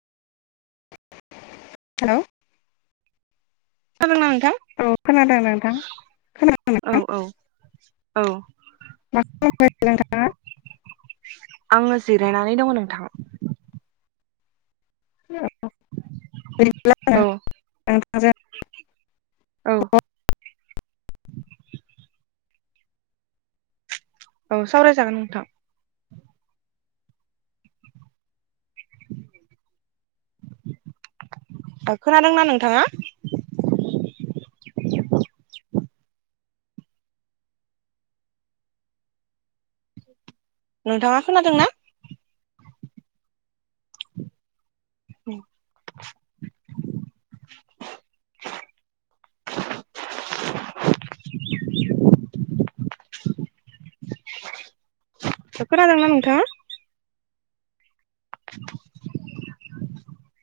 Hello. [inaudible] औ खोनादों नोंथां खोनादों औ नोंथां। औ औ मा [unintelligible] नोंथाङा? आङो जिरायनानै दङ' नोंथां। औ [inaudible] औ [inaudible] औ सावराय जागोन नोंथां। खोनादोंना नोंथाङा? नोंथाङा खोनादों ना? खोनादोंना नोंथाङा? [inaudible]